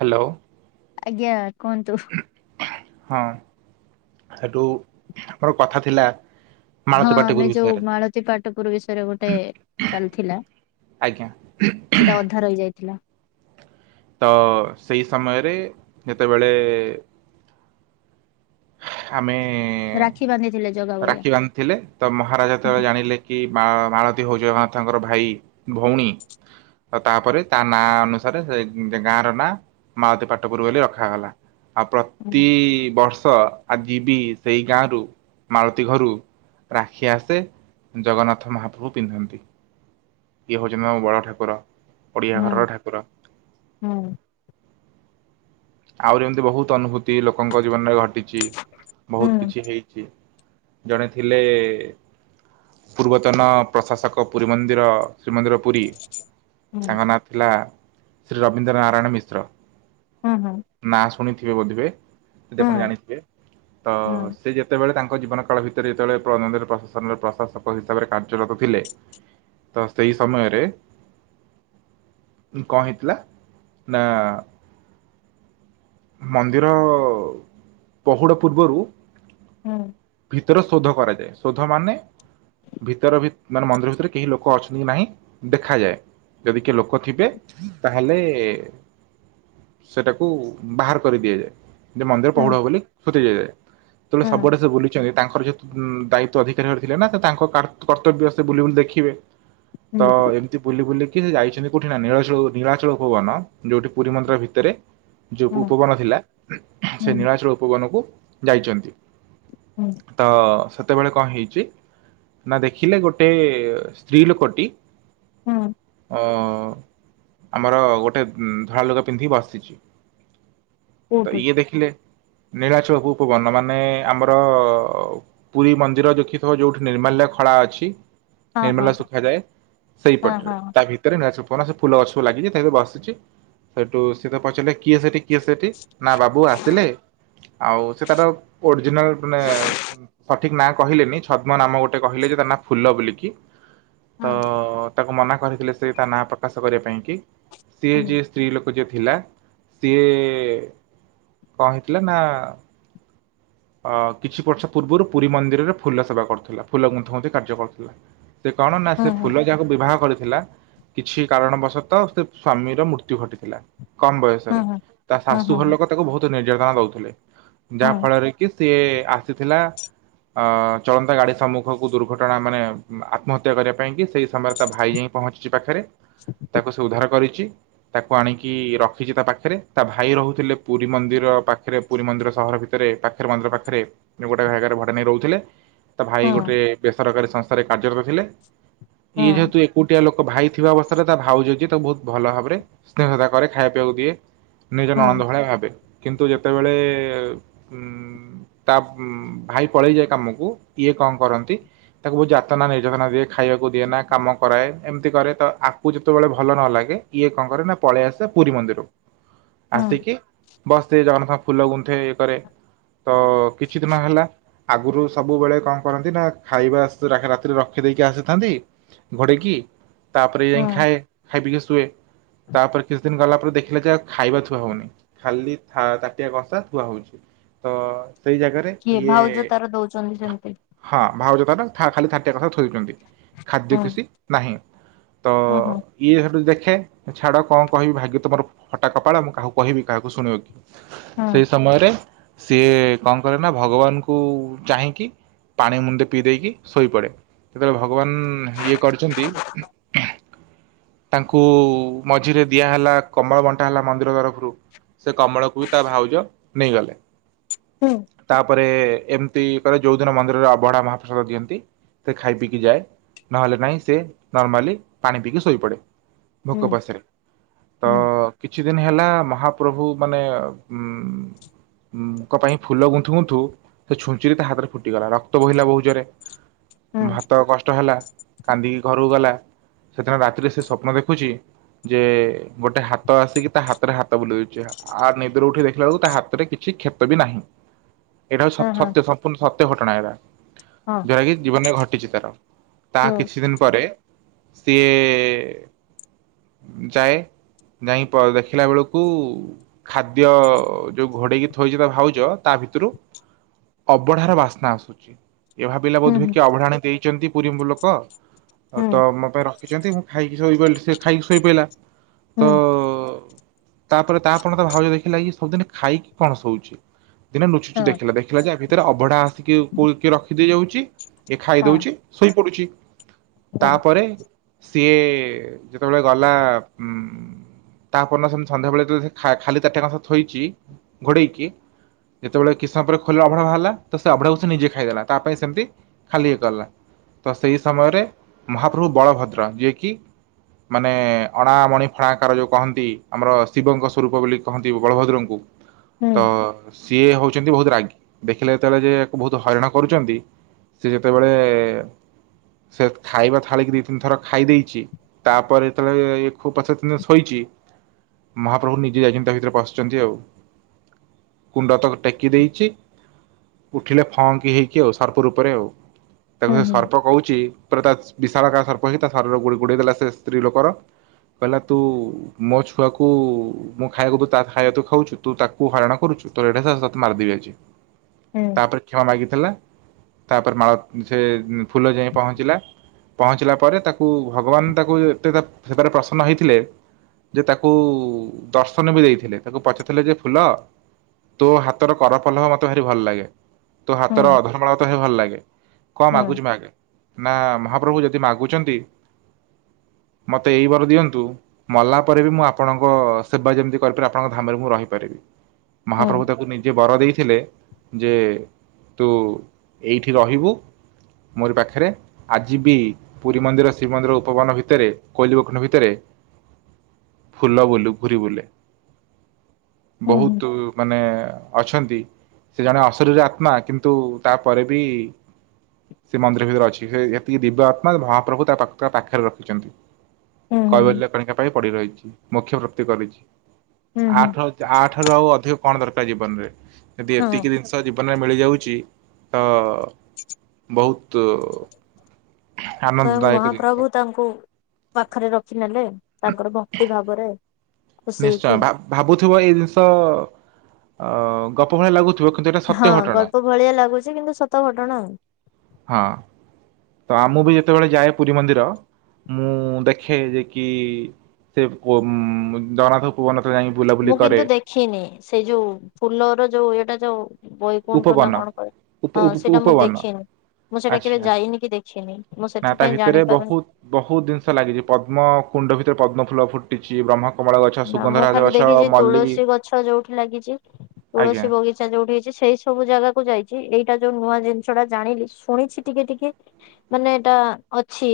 Hello. ଆଜ୍ଞା। କୁହନ୍ତୁ। ହଁ ସେଠୁ ମୋର କଥା ଥିଲା ହଁ ମାଳତୀ ପାଟପୁର ଆମେ ଯୋଉ ବିଷୟରେ ମାଳତୀ ପାଟପୁର ବିଷୟରେ ଗୋଟେ ଚାଲିଥିଲା ଆଜ୍ଞା ସେଇଟା ଅଧା ରହି ଯାଇଥିଲା। ଥିଲା। ତ ସେଇ ସମୟରେ ଯେତେବେଳେ ଆମେ ରାକ୍ଷୀ ବାନ୍ଧିଥିଲେ ଜଗା ବଳିଆ। ରାକ୍ଷୀ ବାନ୍ଧିଥିଲେ ତ ମହାରାଜା ତାହା ହୁଁ ଯେତେବେଳେ ଜାଣିଲେ କି ମା ମାଳତୀ ହଉଛି ତାଙ୍କର ଭାଇ ଭଉଣୀ ତାପରେ ତା ନାଁ ଅନୁ ସାରେ ସେ ଗାଁ ର ନାଁ ମାଳତୀ ପାଟପୁରୀ ବୋଲି ରଖାଗଲା। ଆ ହୁଁ ପ୍ରତିବର୍ଷ ସ ଆଜି ବି ସେଇ ଗାଁରୁ ମାଳତୀ ଘରୁ ରାକ୍ଷୀ ଆସେ, ଜଗନ୍ନାଥ ମହାପ୍ରଭୁ ପିନ୍ଧନ୍ତି। ଇଏ ହଉଛନ୍ତି ମୋ ବଡ଼ ଠାକୁରା। ଓଡ଼ିଆ ଘରର ଠାକୁର। ହୁଁ ଆହୁରି ଏମିତି ବହୁତ ଅନୁ ଭୂତି ତିଲୋକଙ୍କ ଜୀବନରେ ଘଟିଛି ବହୁତ ହୁଁ କିଛି ହେଇଛି ଜଣେ ଥିଲେ ପୂର୍ବତନ ପ୍ରଶାସକ ପୁରୀ ମନ୍ଦିର ଶ୍ରୀମନ୍ଦିର ପୁରୀ ହୁଁ ତାଙ୍କ ନା ଥିଲା ଶ୍ରୀ ରବୀନ୍ଦ୍ର ନାରାୟଣ ମିଶ୍ର। ହୁଁ ହୁଁ। ନା ଶୁଣିଥିବେ ବୋଧିବେ ସେଦି ଆପଣ ଜାଣି ଥିବେ ତ ହୁଁ ସେ ଯେତେ ବେଳେ ତାଙ୍କ ମୋଜିବନ କାଳ ଭିତରେ ସେଥେ ରେ ଯେତେ ବେଳେ ପ୍ରନଦରେ ପ୍ରସେ ସନର ପ୍ରଶା ସକ ହିସାବରେ କାର୍ଯ୍ୟ ଆଳାପ ଥିଲେ ତ ସେଇ ସମୟରେ କଣ ହେଇ ଥିଲା ନାଆଁ ମନ୍ଦିର ପହୁଡ଼ ପୂର୍ବରୁ ହୁଁ। ଭିତର ଶୋଧ କରାଯାଏ ଶୋଧ ମାନେ ଭିତର ମାନେ ମନ୍ଦିର ଭିତରେ କେହି ଲୋକ ଅଛନ୍ତି କି ନାହିଁ ଦେଖାଯାଏ ଯଦି କିଏ ଲୋକ ଥିବେ ତାହେଲେ ସେଟାକୁ ବାହାର କରି ଦିଆଯାଏ। ମନ୍ଦିର ହୁଁ ପହୁଡ ହବ ବୋଲି କୋଉଠିଏ? ତୁମେ ସବୁଆଡେ ସେ ବୁଲିନଚି ତାଙ୍କର ଯେହତୁ ଦାୟିତ୍ୱ ଅଧିକାରୀ ହବାର ଥିଲା ନା ସେ ତାଙ୍କ କର୍ତ୍ତବ୍ୟ ସେ ବୁଲି ବୁଲି ଦେଖିବେ। ହୁଁ ହୁଁ ତ ଏମିତି ବୁଲି ବୁଲି କି ସେ ଯାଇ ଛନ୍ତି କୋଉଠି ନା ନିଳା ନିଳାଚଳ କୋଉ ବନ? ଯେଉଠି ପୁରୀ ମନ୍ଦ୍ରିରତ ଭି ଏବେ ଯୋଉ ହୁଁ ଭୁପବନ ଥିଲା ହୁଁ ସେ ହୁଁ ହୁଁ ନୀଳାଚଳ ଉପ କନକୁ ଯାଇଛନ୍ତି। ତ ସେତ୍ ସେତେବେଳେ କଣ ହେଇଛି ନା ଦେଖିଲେ ଗୋଟେ ସ୍ତ୍ରୀ ଲୋକଟି ହୁଁ। ଅ ଆମର ଗୋଟେ ଧଳା ଲୁଗା ପିନ୍ଧିକି ବସି ସ୍ଥିଛି ତ କୋଉଠି ଇଏ ଦେଖିଲେ ନୀଳାଚଳକୁ ଉପବର୍ଣ୍ଣ ମାନେ ଆମର ପୁରୀ ମନ୍ଦିର ଦେଖିଥିବ ଯୋଉଠି ନିର୍ମାଲ୍ୟ ଖଳା ଅଛି ହଁ ହଁ ନିର୍ମାଲ୍ଯ ସୁଖାୟେ ସେଇ ପଟରେ ହଁ ତା ଭିତରେ ନି ପଣସ ଫୁଲ ଗଛକୁ ଲାଗିଛି ସେ ବସିଛି ସେଇଠୁ ସେ ପଚାରିଲା କିଏ ସେଠି? କିଏ ସେଠି ନା ବାବୁ ଆସିଲେ ଆଉ ସେ ତାର ଓରିଜିନାଲ ମାନେ ଠିକ ନାଁ କହିଲେନି ଛଦ୍ମ ନାମ ଗୋଟେ କହିଲେ ଯେ ତା ନାଁ ଫୁଲ ବୋଲି କି ହଁ ତ ତାକୁ ମନା କରିଥିଲେ ସେ ତା ନାଁ ପ୍ରକାଶ କରିବା ପାଇଁ କି? ସିଏ ହଁ ଯିଏ ସ୍ତ୍ରୀ ଲୋକ [unintelligible] ଥିଲା ସିଏ କଣ ହେଇଥିଲା ନା କିଛି ବର୍ଷ ପୂର୍ବରୁ ପୁରୀ ମନ୍ଦିରରେ ଫୁଲ ସେବା କରୁଥିଲା ଫୁଲ ଗୁନ୍ଥୂଗୁନ୍ଥି କାର୍ଯ୍ୟ କରୁଥିଲା। ସେ କଣ ନା ସେ ଫୁଲ ଯାହାକୁ ବିବାହ କରି ଥିଲା କିଛି କାରଣବଶତଃ ସେ ସ୍ଵାମୀର ମୃତ୍ୟୁ ଘଟିଥିଲା। କମ ହୁଁ ହଁ ବୟସରେ ହଁ ତା ହଁ ଶାଶୁ ହଁ ଘର ଲୋକ ତାକୁ ବହୁତ ନିର୍ଯାତନା ଦଉଥିଲେ। ହଁ ଯାହା ଫଳରେ କି ସିଏ ଆସିଥିଲା ଚଳନ୍ତା ଗାଡ଼ି ସମ୍ମୁଖକୁ ଦୁର୍ଘଟଣା ମାନେ ଆତ୍ମହତ୍ୟା କରିବା ପାଇଁକି ସେଇ ସମୟରେ ତା ଭାଇ ଯାଇକି ପହଞ୍ଚିଛି ପାଖରେ। ତାକୁ ସେ ଉଦ୍ଧାର କରିଛି। ତାକୁ ଆଣିକି କି ରଖିଛି ତା ପାଖରେ ତା ଭାଇ ରହୁଥିଲେ ପୁରୀ ମନ୍ଦିର ପାଖରେ ପୁରୀ ମନ୍ଦିର ସହର ଭିତରେ ପାଖରେ ମନ୍ଦିର ପାଖରେ ଯଉ ଗୋଟେ ଜାଗାରେ ଭଡା ନେଇ ରହୁଥିଲେ। ତା ହଁ ଭାଇ ହଁ ହଁ ଗୋଟେ ବେସରକାରୀ ସଂସ୍ଥାରେ କାର୍ଯ୍ୟରତ ଥିଲେ। ଇଏ ଯେହେତୁ ଏକୁଟିଆ ଲୋକ ଭାଇ ଥିବା ଅବସ୍ଥାରେ ତା ଭାଉଜ ଯିଏ ତାକୁ ବହୁତ ଭଲ ଭାବରେ ସ୍ନେହ ତା ଘରେ ଖାଇବା ପିଇବାକୁ ଦିଏ। ନିଜର ହଁ ହଁ ନଣନ୍ଦ ଭଳିଆ ଭାବେ କିନ୍ତୁ ଯେତେବେଳେ ଉଁ ତା ଭାଇ ପଳେଇଯାଏ କାମକୁ ଇଏ କଣ କରନ୍ତି ତାକୁ ବହୁ ଯାତନା ନିର୍ଯାତନା ଦିଏ ଖାଇବାକୁ ଦିଏ ନା କାମ କରାଏ ଏମିତି କରେ ତ ଆକୁ ଯେତେବେଳେ ଭଲ ନ ଲାଗେ ଇଏ କଣ କରେ ନା ପଳେଇ ଆସେ। ସେ ପୁରୀ ମନ୍ଦିର ହଁ ଆସିକି ବାସ୍ ଏ ଜଗନ୍ନାଥ ଫୁଲ ଗୁନ୍ଥେ ଇଏ କରେ ତ କିଛି ଦିନ ହେଲା ଆଗରୁ ସବୁବେଳେ କଣ କରନ୍ତି ନା ଖାଇବା ରାତିରେ ରଖି ଦେଇକି ଆସିଥାନ୍ତି ଘୋଡେଇକି। ତାପରେ ଯାଇ ହଁ ଖାଏ ଖାଇ ପି ହୁଏ ତାପରେ କିଛି ଦିନ ଗଲା ପରେ ଦେଖିଲେ ଯେ ଖାଇବା ଥୁଆ ହେଉନି ଖାଲି ତାଟିଆ କଂସା ଥୁଆ ହେଉଛି ତ। ସେଇ ଜାଗାରେ କିଏ ଇଏ ଭାଉଜ ତାର ଦଉଛନ୍ତି ସେମିତି ହଁ ଭାଉଜ ତାହେନେ ଖାଲି ଥାଟିଆ କଥା ଥୋଉଛନ୍ତି। ଖାଦ୍ୟ ହୁଁ କିଛି ନାହିଁ। ତ ହୁଁ ହୁଁ ଇଏ ସେଠୁ ଦେଖ ଛାଡ କଣ? କହିବି ଭାଗ୍ୟ ତମର ହଟା କପାଳ ମୁଁ କାକୁ କହିବି କାହାକୁ ଶୁଣିବ କି? ହୁଁ ସେଇ ସମୟରେ ସିଏ କଣ କରେ ନା ଭଗବାନଙ୍କୁ ଚାହିଁକି ପାଣି ମୁଣ୍ଡେ ପିଇ ଦେଇକି ଶୋଇପଡ଼େ ସେତେବେଳେ ଭଗବାନ ଇଏ କରିଛନ୍ତି ତାଙ୍କୁ ମଝିରେ ଦିଆ ହେଲା କମଳ ବଣ୍ଟା ହେଲା ମନ୍ଦିର ତରଫରୁ ସେ କମଳକୁ ବି ତା ଭାଉଜ ନେଇଗଲେ। ହୁଁ। ତାପରେ ଏମିତି କରେ ଯୋଉ ଦିନ ମନ୍ଦିରରେ ଅବଢା ମହାପ୍ରସାଦ ଦିଅନ୍ତି ସେ ଖାଇ ପିଇକି ଯାଏ ନହେଲେ ନାହିଁ ସେ ନର୍ମାଲି ପାଣି ପିଇକି ଶୋଇପଡେ। ହୁଁ ଭୋକପାସରେ ତ ହୁଁ କିଛି ଦିନ ହେଲା ମହାପ୍ରଭୁ ମାନେ ଉଁ ଙ୍କ ପାଇଁ ଫୁଲ ଗୁନ୍ଥୁ ଗୁନ୍ଥୁ ସେ ଛୁଞ୍ଚିରେ ତା ହାତରେ ଫୁଟିଗଲା ରକ୍ତ ବୋହିଲା ବହୁ ଜରେ ଭାତ କଷ୍ଟ ହେଲା କାନ୍ଦିକି ଘରକୁ ଗଲା। ସେଦିନ ରାତିରେ ସେ ସ୍ବପ୍ନ ଦେଖୁଛି ଯେ ଗୋଟେ ହାତ ଆସିକି ତା ହାତରେ ହାତ ବୁଲଉଛି ଆ ନିଦରୁ ଉଠି ଦେଖିଲା ବେଳକୁ ତା ହାତରେ କିଛି କ୍ଷେତ ବି ନାହିଁ। ଏଟ ହଉ ସ ସତ୍ୟ ସମ୍ପୂର୍ଣ ସତ। ଘଟଣା ଏରା। ଯଟାକ କି ଜୀବନ ଘ [unintelligible] ତାହା କିଛି ଦିନ ପରେ ସିଏ ଯାଏ ଯାଇ ଦେଖିଲା ବେଳକୁ ଖାଦ୍ୟ ଯୋଉ ଘୋଡେଇକି ଥୋଇଛି ତା ଭାଉଜ ତା ଭିତରୁ ଅବଢାର ବାସ୍ନା ଆସୁଛି। ଏ ଭାବିଲା ବୋଧେ କିଏ ଅଭଡ଼ା ଆଣି ଦେଇଛନ୍ତି। ପୁରୀ ମୁଲକ ଆଉ ତ ମୋ ପାଇଁ ରଖିଛନ୍ତି ମୁଁ ଖାଇକି [unintelligible] ସେ ଖାଇ ଶୋଇ ପଇଲା। ହୁଁ। ତାପରେ ତାପର ଦିନ ତା ଭାଉଜ ଦେଖିଲା କି ସବୁଦିନ ଖାଇକି କଣ ଶୋଉଛି? ଦିନ ନୁଚୁଚୁ ଦେଖା ଦେଖିଲା। ଏଥିରେ ଅଭଢା ଆସିକିି କିଏ ରଖି ଦେଇଯାଉଛି। ଏ ଖାଇ ଦଉଛି ଶୋଇ ପଡୁଛି। ତାପରେ ସିଏ ଯେତେବେଳେ ଗଲା ଉ ତା ପରଦିନ ସେମିତି ସନ୍ଧ୍ୟାବେଳେ ଖାଲି ତାଟିଆ କଂସା ସହ ଥୋଇଛି ଘୋଡେଇକି ଯେତେବେଳେ କି ସମୟ ପରେ ଖୋଲିଲା ଅଭଢା ବାହାରିଲା ତ ସେ ଅଭଢାକୁ ସେ ନିଜେ ଖାଇଦେଲା ତା ପାଇଁ ସେମିତି ଖାଲି ଇ କଲା ତ ସେଇ ସମୟରେ ମହାପ୍ରଭୁ ବଳଭଦ୍ର ଯିଏକି ମାନେ ଅଣା ମଣି ଫଣାକାର ଯେଉଁ କହନ୍ତି ଆମର ଶିବଙ୍କ ସ୍ୱରୂପ ବୋଲି କହନ୍ତି ବଳଭଦ୍ରଙ୍କୁ ତ ସିଏ ହଉ କେମିତି ବହୁତ ରାଗି ଦେଖିଲେ ଯେତେଳେ ଯେ ବହୁ ହଇରାଣ କରୁଛନ୍ତି ସେ ଯେତେବେଳେ ସେ ଖାଇବା ଥାଳି ଦି ତିନି ଥର ଖାଇ ଦେଇଛି। ତାପରେ ଯେତେବେଳେ ପଚାରି ଛନ୍ତି ଶୋଇଛି ମହାପ୍ରଭୁ ନିଜେ ଯାଇଛନ୍ତି ତା ଭିତରେ ପସୁଛନ୍ତି ଆଉ କୁଣ୍ଡ ତକ ଟେକି ଦେଇଛି ଉଠିଲେ ଫଙ୍କି ହେଇକି ଆଉ ସର୍ପ ରୂପରେ ଆଉ। ତାକୁ ସେ ସର୍ପ କହୁଛି ପୁରା ତା ବିଶାଳକାର ସର୍ପ ହେଇକି ତା ଶରୀର ଗୁଡ଼ି ଗୋଡ଼େଇ ଦେଲେ ସେ ସ୍ତ୍ରୀ ଲୋକର କହିଲା ତୁ ମୋ ଛୁଆକୁ ମୁଁ ଖାଇବାକୁ ଦଉଚି ତା ଖାଇବା ତୁ ଖାଉଛୁ ତୁ ତାକୁ ହଇରାଣ କରୁଛୁ ତୋର ଏଡ଼େ ସାହସ ତୋତେ ମାରିଦେବି ଆଜି ତାପରେ କ୍ଷମା ମାଗିଥିଲା। ତାପରେ ମାଳ ସେ ଫୁଲ ଯାଇ ପହଞ୍ଚିଲା ପହଞ୍ଚିଲା ପରେ ତାକୁ ଭଗବାନ ତାକୁ ତେ ସେପାରେ ପ୍ରସନ୍ନ ହେଇଥିଲେ ଯେ ତାକୁ ଦର୍ଶନ ବି ଦେଇଥିଲେ ତାକୁ ପଚାରଥିଲେ ଯେ ଫୁଲ ତୋ ହାତର କରପଲଭ ମତେ ଭାରି ଭଲ ଲାଗେ। ତୁ ହାତର ଅଧର୍ମାଳ ତ ହ ଭଲ ଲାଗେ କଣ ଆଗୁଛି ମଗେ? ନା ମହାପ୍ରଭୁ ଯଦି ମାଗୁଛନ୍ତି ମତେ ଏଇ ବାର ଦିଅନ୍ତୁ ମଲା ପରେ ବି ମୁଁ ଆପଣଙ୍କ ସେବା ଯେମିତି କରିପାରିବି ଆପଣଙ୍କ ଧାମରେ ମୁଁ ରହିପାରିବି। ମହାପ୍ରଭୁ ତାକୁ ନିଜେ ବର ଦେଇଥିଲେ। ଯେ ତୁ ଏଇଠି ରହିବୁ ମୋରି ପାଖରେ ଆଜି ବି ପୁରୀ ମନ୍ଦିର ଶ୍ରୀମନ୍ଦିର ଉପବନ ଭିତରେ କୋଇଲି ବଖଣ୍ଡ ଭିତରେ ଫୁଲ ବୁଲ ଘୁରି ବୁଲେ। ବହୁତ ମାନେ ଅଛନ୍ତି ସେ ଜଣେ ଅଶରୀର ଆତ୍ମା କିନ୍ତୁ ତାପରେ ବି ସେ ମନ୍ଦିର ଭିତରେ ଅଛି। ସେ ଏତିକି ଦିବ୍ୟ ଆତ୍ମା ମହାପ୍ରଭୁ ତା ପା ତା ପାଖରେ ରଖିଛନ୍ତି। କୈବଲ୍ୟ କଣିକା ପାଇଁ ପଡି ରହିଛି। ମୁୋକ୍ଷ୍ୟ ପ୍ରାପ୍ତି କରିଛି। ଆଠ ଆଠ ର ଆଉ ଅଧିକ କଣ ଦରକାର ଜୀବନ ରେ ଯଦି ହଁ, ଏତିକି ଜିନିଷ ଯିବ ଜୀବନରେ ମିଳି ଯାଉଅଛି ତ ବହୁତ୍ ସ୍ଵୟଂ ମହାପ୍ରଭୁ ତାଙ୍କୁ ପାଖରେ ରଖିିନେଲେ ତାଙ୍କର ଭକ୍ତି ଭାବରେ। ଖୁସି ନିଶ୍ଚୟ ହେଇକି ଭାବ ଭାବୁଥିବ ଏଇ ଜିନିଷ ଅ ଅ ଗପ ଭଳିଆ ଲାଗୁ ହଁ ଗଳ୍ପ ଭଳିଆ ଲାଗୁଛି କିନ୍ତୁ ସତ ଘଟଣା। ହଁ ତ ମୁଁ ବି ଯେତେବେଳେ ଯାଏ ପୁରୀ ମନ୍ଦିର ମୁଁ ଦେଖେ ଯେ କି ସେ ଜଗନ୍ନାଥ ପୂ ମୁଁ କିନ୍ତୁ ଦେଖିନି ସେଇ ଯୋଉ ଫୁଲର ଯୋଉ ଏଇଟା ଯୋଉ ବୈକୁଣ୍ଠ ନା ଉପବନ କଣ କହେ ହଁ ଉପ ସେଇଟା ମୁଁ ଉପବନ ଦେଖିନି। ମୁଁ ସେଇଟା କେବେ ଆଛା ଯାଇନି କି ଦେଖିନି ମୁଁ ନା ତା ସେଥିପାଇଁ ଭିତରେ ଜାଣିପାରୁନି ବହୁତ ବହୁତ ଜିନିଷ ଲାଗିଛି ପଦ୍ମ କୁଣ୍ଡ ଭିତରେ ପଦ୍ମ ଫୁଲ ଫୁ ଟିି୍ଛି ବ୍ରହ୍ମ ନା ମୁଁ ଖାଲି ଦେଖିଛି ତୁଳସୀ ଗଛ ଯୋଉଠି ଲାଗିଛି ଆଜ୍ଞା ତୁଳସୀ ବଗିଚା ଯୋଉଠି ହେଇଛି ସେଇ ସବୁ ଜାଗାକୁୁ ଯାଇଛି ଏଇଟା ଯୋଉ ନୂଆ ଜିନିଷ ଟା ଜାଣିଲି। ଶୁଣିଛି ଟିକେ ଟିକେ ମାନେ ଏଇଟା ଅଛି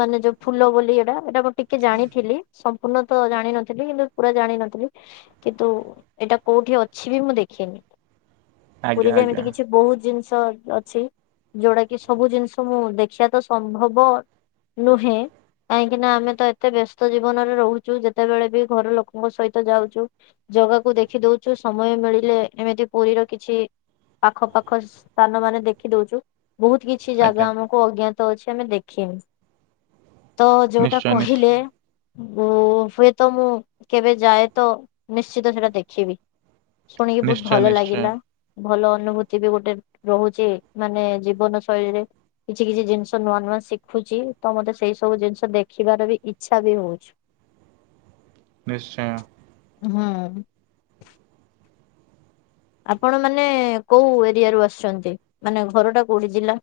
ମାନେ ଯୋଉ ଫୁଲ ବୋଲି ଏଇଟା ଏଇଟା ମୁଁ ଟିକେ ଜାଣିଥିଲି ସମ୍ପୂର୍ଣ୍ଣ ତ ଜାଣିିନ ଥିଲ କିନ୍ତୁ ପୁରା ଜାଣିନଥିଲି କିନ୍ତୁ ଏଇଟା କୋଉଠି ଅଛି ବି ମୁଁ ଦେଖିନି। ଆଜ୍ଞା ପୁରୀରେ ଏମିତି ଆଜ୍ଞା କିଛି ବହୁତ ଜିନିଷ [unintelligible] ଅଛି ଯୋଉଟା କି ସବୁ ଜିନିଷ ମୁଁ ଦେଖିବା ତ ସମ୍ଭବ ନୁହେଁ କାହିଁକି ନା ଆମେ ତ ଏତେ ବ୍ୟସ୍ତ ଜୀବନରେ ରହୁଛୁ ଯେତେବେଳେ ବି ଘର ଲୋକଙ୍କ ସହିତ ଯାଉଛୁ ଜାଗାକୁ ଦେଖି ଦଉଛୁ ସମୟ ମିଳିଲେ ଏମିତି ପୁରୀର କିଛି ପାଖ ପାଖ ସ୍ଥାନ ମାନେ ଦେଖି ଦଉଛୁ। ବହୁତ କିଛି ଜାଗା ଆଜ୍ଞା ଆମକୁ ଅଜ୍ଞ‌ା ତ ଅଛି ଆମେ ଦେଖିନୁ। ତ ଯୋଉଟା ନିଶ୍ଚୟ ନିଶ୍ଚୟ କହିଲେ ଓ [inaudible] ତ ମୁଁ କେବେ ଯାଏ ତ ନିଶ୍ଚିତ ସେଇଟା ଦେଖିବି। ଶୁଣିକି ବହୁତ ନିଶ୍ଚୟ ଭଲ ନିଶ୍ଚୟ ଲାଗିଲା। ଭଲ ଅନୁଭୂତି ବି ଗୋଟେ ରହୁଛି ମାନେ ଜୀବନ ଶୈଳୀରେ କିଛି କିଛି ଜିନିଷ ନୂଆ ନୂଆ ଶିଖୁଛି ତ ମତେ ସେଇ ସବୁ ଜିନିଷ ଦେଖିବାର ବି ଇଛା ବି ହଉଛି। ନିଶ୍ଚୟ। ହଁ। ଆପଣ ମାନେ କୋଉ ଏରିଆରୁ ଆସୁଛନ୍ତି ମାନେ ଘର ଟା କୋଉଠି ଜିଲ୍ଲା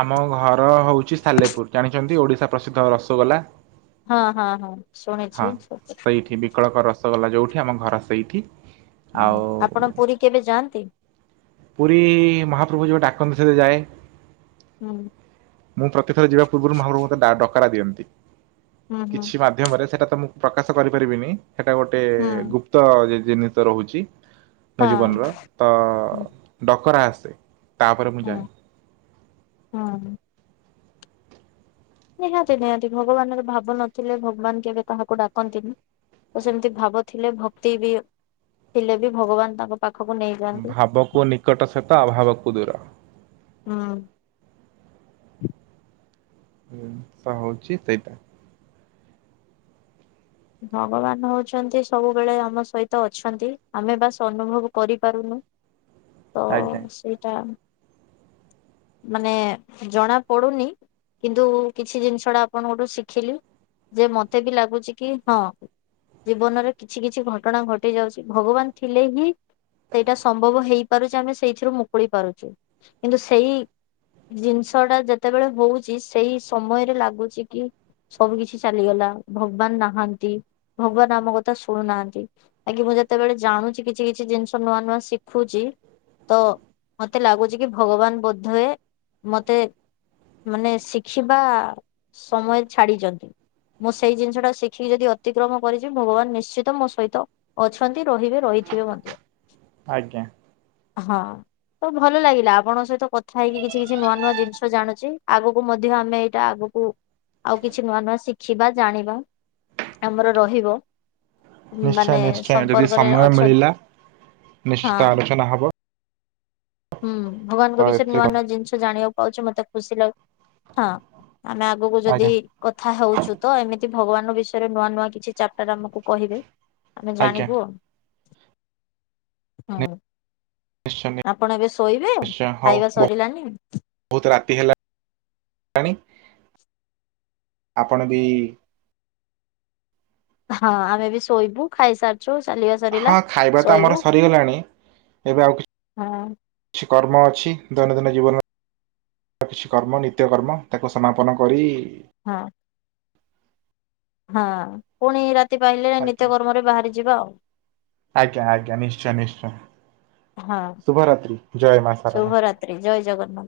ଆମ ଘର ହଉଛି ସାଲେପୁର ଜାଣିଛନ୍ତି ଓଡିଶା ପ୍ରସିଦ୍ଧ ରସଗୋଲା ହଁ ହଁ ହଁ। ଶୁଣିଛି। ହଁ ତଇଠି ବିକଳକ ର ରସଗୋଲା ଯୋଉଠି ଆମ ଘର ସେଇଠି ହୁଁ ଆଉ ଆପଣ ପୁରୀ କେବେ ଯାଆନ୍ତି? ପୁରୀ ମହାପ୍ରଭୁ ଯେବେ ଡାକନ୍ତି ସେବେ ଯାଏ। ହୁଁ। ମୁଁ ପ୍ରତିଥର ଯିବା ପୂର୍ବରୁ ମହାପଭୁ ମତେ ଡା ଡ କରା ଦିଅନ୍ତି। ହୁଁ ହୁଁ କିଛି ମାଧ୍ୟମରେ ସେଇଟା ତ ମୁଁ ପ୍ରକାଶ କରିପାରିବିନି ସେଇଟା ଗୋଟେ ହୁଁ ଗୁପ୍ତ ଜି ଜିନିିଷ ରହୁଛି। ମୋ ହଁ ଜୀବନର ତ ହୁଁ ଡକରା ଆସେ ସେ ତାପରେ ମୁଁ ଯାଏ। ହୁଁ ହୁଁ। ନିହାତି ନିହାତି ଭଗବାନର ଭାବ ନଥିଲେ ଭଗବାନ କେବେ କାହାକୁ ଡାକନ୍ତିନି ତ ସେମିତି ଭାବ ଥିଲେ ଭକ୍ତି ବି ଥିଲେ ବି ଭଗବାନ ତାଙ୍କ ପାଖକୁ ନେଇଯାଆନ୍ତି। ଭାବକୁ ନିକଟ ସହିତ ଅଭାବକୁ ଦୂର ହୁଁ। ଜିନିଷ ହେଉଛି ସେଇଟା ଭଗବାନ ହଉଛନ୍ତି ସବୁବେଳେ ଆମ ସହିତ ଅଛନ୍ତି ଆମେ ବାସ୍ ଅନୁଭବ କରିପାରୁନୁ। ତ ଆଜ୍ଞା ସେଇଟା ମାନେ ଜଣା ପଡୁନି କିନ୍ତୁ କିଛି ଜିନିଷ ଟା ଆପଣଙ୍କଠୁ ଶିଖିଲି ଯେ ମତେ ବି ଲାଗୁଛି କି ହଁ ଜୀବନରେ କିଛି କିଛି ଘଟଣା ଘଟି ଯାଉଛି ଭଗବାନ ଥିଲେ ହିଁ ସେଇଟା ସମ୍ଭବ ହେଇପାରୁଛି ଆମେ ସେଇଥିରୁ ମୁକୁଳି ପାରୁଛୁ କିନ୍ତୁ ସେଇ ଜିନିଷ ଟା ଯେତେବେଳେ ହଉଛି ସେଇ ସମୟରେ ଲାଗୁଛି କି ସବୁ କିଛି ଚାଲିଗଲା ଭଗବାନ ନାହାନ୍ତି। ଭଗବାନ ଆମ କଥା ଶୁଣୁନାହାନ୍ତି ଆଗେ ମୁଁ ଯେତେବେଳେ ଜାଣୁଛି କିଛି କିଛି ଜିନିଷ ନୂଆ ନୂଆ ଶିଖୁଛି ତ ମତେ ଲାଗୁଛି କି ଭଗବାନ ବୋଧଏ ମତେ ମାନେ ଶିଖିବା ସମୟ ଛାଡିଛନ୍ତି ମୁଁ ସେଇ ଜିନିଷ ଟା ଶିଖିକି ଯଦି ଅତିକ୍ରମ କରିଛି ଭଗବାନ ନିଶ୍ଚିତ ମୋ ସହିତ ଅଛନ୍ତି ରହିବେ ରହିଥିବେ ମଧ୍ୟ ଆଜ୍ଞା। ହଁ ତ ଭଲ ଲାଗିଲା ଆପଣଙ୍କ ସହିତ କଥା ହେଇକି କିଛି କିଛି ନୂଆ ନୂଆ ଜିନିଷ ଜାଣୁଛି ଆଗକୁ ମଧ୍ୟ ଆମେ ଏଇଟା ଆଗକୁ ଆଉ କିଛି ନୂଆ ନୂଆ ଶିଖିବା ଜାଣିବା। ଆମର ରହିବ। ନିଶ୍ଚୟ ମାନେ ନିଶ୍ଚୟ ଯଦି ସମ୍ପର୍କରେ ସମୟ ଅଛ ମିଳିଲା ହଁ ନିଶ୍ଚିତ ଆଲୋଚନା ହବ। ହୁଁ ତ ଭଗବାନଙ୍କ ବିଷରେ ନୂଆ ଏଥିରେ ନୂଆ ଜିନିଷ ଜାଣିବାକୁ କହୁଛି ମତେ ଖୁସି ଲାଗୁ ହଁ। ଆମେ ଆଗକୁ ଯଦି ଆଜ୍ଞା କଥା ହଉଛୁ ତ ଏମିତି ଭଗବାନଙ୍କ ବିଷୟରେ ନୂଆ ନୂଆ କିଛି ଚାପଟର ଆମକୁ କହିବେ। ଆମେ ଆଜ୍ଞା ଜାଣିବୁ। ହଁ। ନିଶ୍ଚ। ଆପଣ ଏବେ ଶୋଇବେ ଖାଇବା ସରିଲାନି ଣି ଆପଣ ବି। ହଁ ଆମେ ବି ଶୋଇବୁ ଖାଇସାର ହଁ ଖାଇବା ତ ଆମର ସରିଗଲାଣି ଏବେ ଆଉ ହଁ କିଛି କର୍ମ ଅଛି ଦୈନନ୍ଦିନ ଜୀବନ କିଛି କର୍ମ ନିତ୍ୟକ୍ମ ତାକୁ ସମାପନ କରି ହଁ। ହଁ ପୁଣି ରା ଆଜଞା ଆଜ୍ଞା ଆଜ୍ଞା ନିଶ୍ଚୟ ନିଶ୍ଚୟ ହଁ ଶୁଭ ରାାତି ଜୟ ମାାତାର ନା